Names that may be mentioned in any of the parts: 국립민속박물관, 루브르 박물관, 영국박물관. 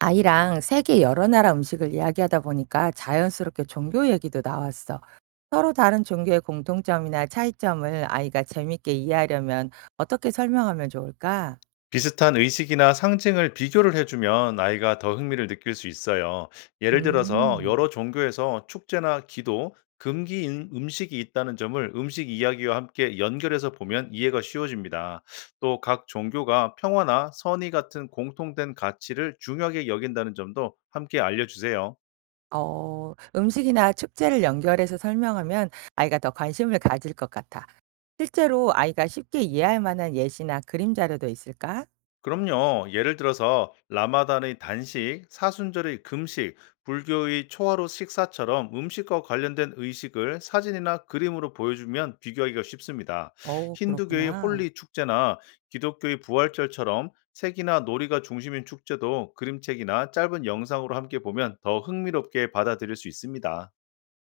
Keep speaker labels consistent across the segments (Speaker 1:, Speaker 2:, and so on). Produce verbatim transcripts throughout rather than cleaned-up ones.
Speaker 1: 아이랑 세계 여러 나라 음식을 이야기하다 보니까 자연스럽게 종교 얘기도 나왔어. 서로 다른 종교의 공통점이나 차이점을 아이가 재밌게 이해하려면 어떻게 설명하면 좋을까?
Speaker 2: 비슷한 의식이나 상징을 비교를 해주면 아이가 더 흥미를 느낄 수 있어요. 예를 들어서
Speaker 1: 음,
Speaker 2: 여러 종교에서 축제나 기도, 금기 인- 음식이 있다는 점을 음식 이야기와 함께 연결해서 보면 이해가 쉬워집니다. 또 각 종교가 평화나 선의 같은 공통된 가치를 중요하게 여긴다는 점도 함께 알려주세요.
Speaker 1: 어, 음식이나 축제를 연결해서 설명하면 아이가 더 관심을 가질 것 같아. 실제로 아이가 쉽게 이해할 만한 예시나 그림 자료도 있을까?
Speaker 2: 그럼요. 예를 들어서 라마단의 단식, 사순절의 금식, 불교의 초하루 식사처럼 음식과 관련된 의식을 사진이나 그림으로 보여주면 비교하기가 쉽습니다.
Speaker 1: 어,
Speaker 2: 힌두교의
Speaker 1: 그렇구나.
Speaker 2: 홀리 축제나 기독교의 부활절처럼 색이나 놀이가 중심인 축제도 그림책이나 짧은 영상으로 함께 보면 더 흥미롭게 받아들일 수 있습니다.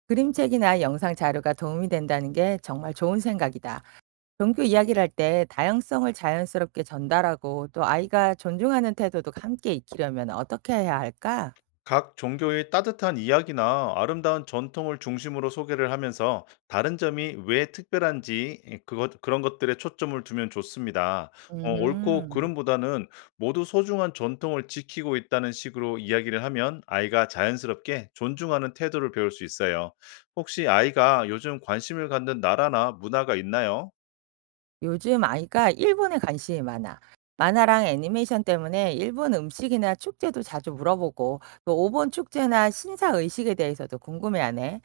Speaker 1: 그림책이나 영상 자료가 도움이 된다는 게 정말 좋은 생각이다. 종교 이야기를 할 때 다양성을 자연스럽게 전달하고 또 아이가 존중하는 태도도 함께 익히려면 어떻게 해야 할까?
Speaker 2: 각 종교의 따뜻한 이야기나 아름다운 전통을 중심으로 소개를 하면서 다른 점이 왜 특별한지 예, 그것, 그런 것들에 초점을 두면 좋습니다. 어, 옳고
Speaker 1: 음.
Speaker 2: 그름보다는 모두 소중한 전통을 지키고 있다는 식으로 이야기를 하면 아이가 자연스럽게 존중하는 태도를 배울 수 있어요. 혹시 아이가 요즘 관심을 갖는 나라나 문화가 있나요?
Speaker 1: 요즘 아이가 일본에 관심이 많아. 만화랑 애니메이션 때문에 일본 음식이나 축제도 자주 물어보고 또 오본 축제나 신사 의식에 대해서도 궁금해하네.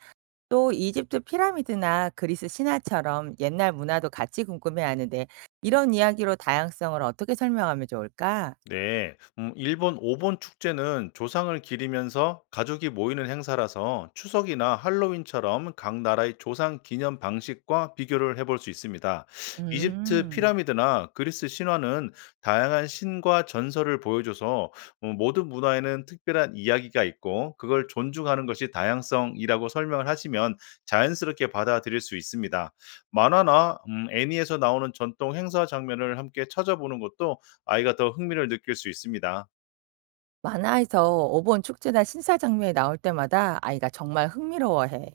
Speaker 1: 또 이집트 피라미드나 그리스 신화처럼 옛날 문화도 같이 궁금해하는데 이런 이야기로 다양성을 어떻게 설명하면 좋을까?
Speaker 2: 네, 음, 일본 오본 축제는 조상을 기리면서 가족이 모이는 행사라서 추석이나 할로윈처럼 각 나라의 조상 기념 방식과 비교를 해볼 수 있습니다. 이집트
Speaker 1: 음.
Speaker 2: 피라미드나 그리스 신화는 다양한 신과 전설을 보여줘서 음, 모든 문화에는 특별한 이야기가 있고 그걸 존중하는 것이 다양성이라고 설명을 하시면 자연스럽게 받아들일 수 있습니다. 만화나 음, 애니에서 나오는 전통 행사 장면을 함께 찾아보는 것도 아이가 더 흥미를 느낄 수 있습니다.
Speaker 1: 만화에서 어본 축제나 신사 장면이 나올 때마다 아이가 정말 흥미로워해.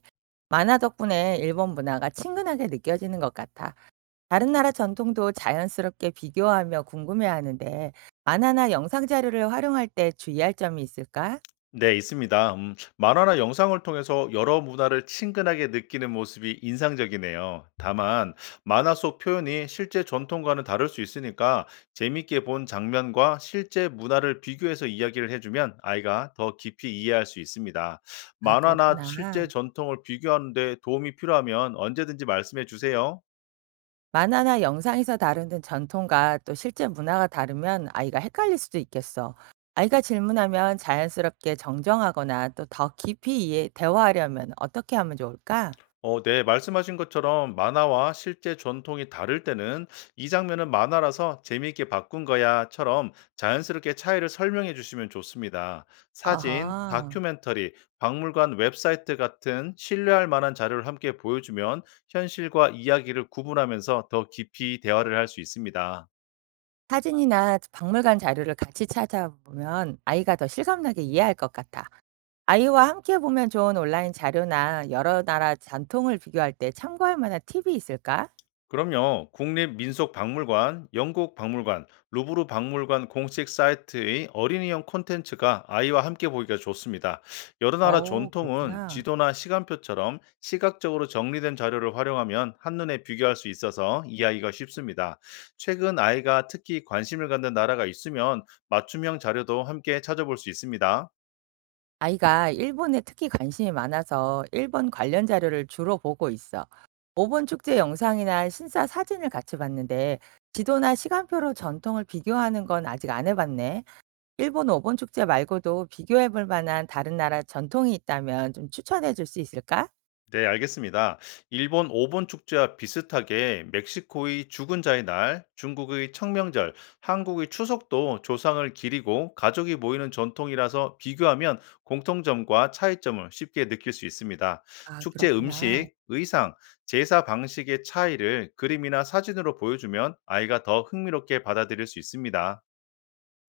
Speaker 1: 만화 덕분에 일본 문화가 친근하게 느껴지는 것 같아. 다른 나라 전통도 자연스럽게 비교하며 궁금해하는데 만화나 영상 자료를 활용할 때 주의할 점이 있을까?
Speaker 2: 네, 있습니다. 음, 만화나 영상을 통해서 여러 문화를 친근하게 느끼는 모습이 인상적이네요. 다만, 만화 속 표현이 실제 전통과는 다를 수 있으니까 재밌게 본 장면과 실제 문화를 비교해서 이야기를 해주면 아이가 더 깊이 이해할 수 있습니다.
Speaker 1: 아,
Speaker 2: 만화나
Speaker 1: 그렇구나.
Speaker 2: 실제 전통을 비교하는데 도움이 필요하면 언제든지 말씀해 주세요.
Speaker 1: 만화나 영상에서 다루는 전통과 또 실제 문화가 다르면 아이가 헷갈릴 수도 있겠어. 아이가 질문하면 자연스럽게 정정하거나 또 더 깊이 이해, 대화하려면 어떻게 하면 좋을까?
Speaker 2: 어 네. 말씀하신 것처럼 만화와 실제 전통이 다를 때는 "이 장면은 만화라서 재미있게 바꾼 거야."처럼 자연스럽게 차이를 설명해 주시면 좋습니다. 사진,
Speaker 1: 아하.
Speaker 2: 다큐멘터리, 박물관 웹사이트 같은 신뢰할 만한 자료를 함께 보여주면 현실과 이야기를 구분하면서 더 깊이 대화를 할 수 있습니다.
Speaker 1: 사진이나 박물관 자료를 같이 찾아보면 아이가 더 실감나게 이해할 것 같아. 아이와 함께 보면 좋은 온라인 자료나 여러 나라 전통을 비교할 때 참고할 만한 팁이 있을까?
Speaker 2: 그럼요. 국립민속박물관, 영국박물관, 루브르 박물관 공식 사이트의 어린이용 콘텐츠가 아이와 함께 보기가 좋습니다. 여러 나라
Speaker 1: 어,
Speaker 2: 전통은
Speaker 1: 그렇구나.
Speaker 2: 지도나 시간표처럼 시각적으로 정리된 자료를 활용하면 한눈에 비교할 수 있어서 이해하기가 쉽습니다. 최근 아이가 특히 관심을 갖는 나라가 있으면 맞춤형 자료도 함께 찾아볼 수 있습니다.
Speaker 1: 아이가 일본에 특히 관심이 많아서 일본 관련 자료를 주로 보고 있어. 오본 축제 영상이나 신사 사진을 같이 봤는데 지도나 시간표로 전통을 비교하는 건 아직 안 해봤네. 일본 오 번 축제 말고도 비교해 볼 만한 다른 나라 전통이 있다면 좀 추천해 줄 수 있을까?
Speaker 2: 네, 알겠습니다. 일본 오본 축제와 비슷하게 멕시코의 죽은 자의 날, 중국의 청명절, 한국의 추석도 조상을 기리고 가족이 모이는 전통이라서 비교하면 공통점과 차이점을 쉽게 느낄 수 있습니다.
Speaker 1: 아,
Speaker 2: 축제
Speaker 1: 그렇구나.
Speaker 2: 음식, 의상, 제사 방식의 차이를 그림이나 사진으로 보여주면 아이가 더 흥미롭게 받아들일 수 있습니다.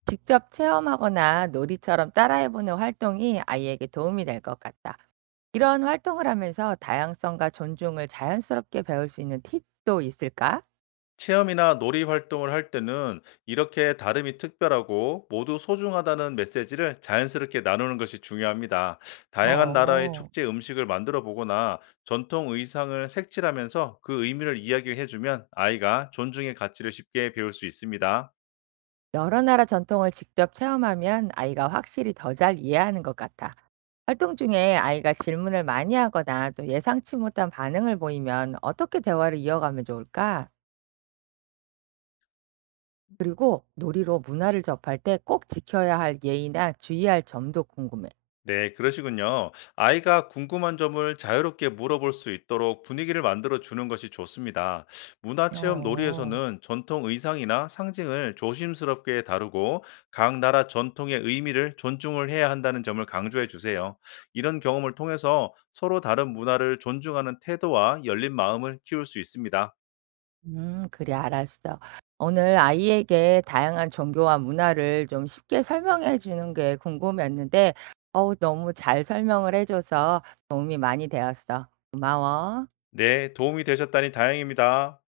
Speaker 1: 직접 체험하거나 놀이처럼 따라해 보는 활동이 아이에게 도움이 될 것 같다. 이런 활동을 하면서 다양성과 존중을 자연스럽게 배울 수 있는 팁도 있을까?
Speaker 2: 체험이나 놀이 활동을 할 때는 이렇게 다름이 특별하고 모두 소중하다는 메시지를 자연스럽게 나누는 것이 중요합니다. 다양한 나라의
Speaker 1: 어.
Speaker 2: 축제 음식을 만들어 보거나 전통 의상을 색칠하면서 그 의미를 이야기를 해주면 아이가 존중의 가치를 쉽게 배울 수 있습니다.
Speaker 1: 여러 나라 전통을 직접 체험하면 아이가 확실히 더 잘 이해하는 것 같아. 활동 중에 아이가 질문을 많이 하거나 또 예상치 못한 반응을 보이면 어떻게 대화를 이어가면 좋을까? 그리고 놀이로 문화를 접할 때 꼭 지켜야 할 예의나 주의할 점도 궁금해.
Speaker 2: 네, 그러시군요. 아이가 궁금한 점을 자유롭게 물어볼 수 있도록 분위기를 만들어 주는 것이 좋습니다. 문화체험
Speaker 1: 어.
Speaker 2: 놀이에서는 전통 의상이나 상징을 조심스럽게 다루고 각 나라 전통의 의미를 존중을 해야 한다는 점을 강조해 주세요. 이런 경험을 통해서 서로 다른 문화를 존중하는 태도와 열린 마음을 키울 수 있습니다.
Speaker 1: 음, 그래, 알았어. 오늘 아이에게 다양한 종교와 문화를 좀 쉽게 설명해 주는 게 궁금했는데 어우 너무 잘 설명을 해 줘서 도움이 많이 되었어. 고마워.
Speaker 2: 네, 도움이 되셨다니 다행입니다.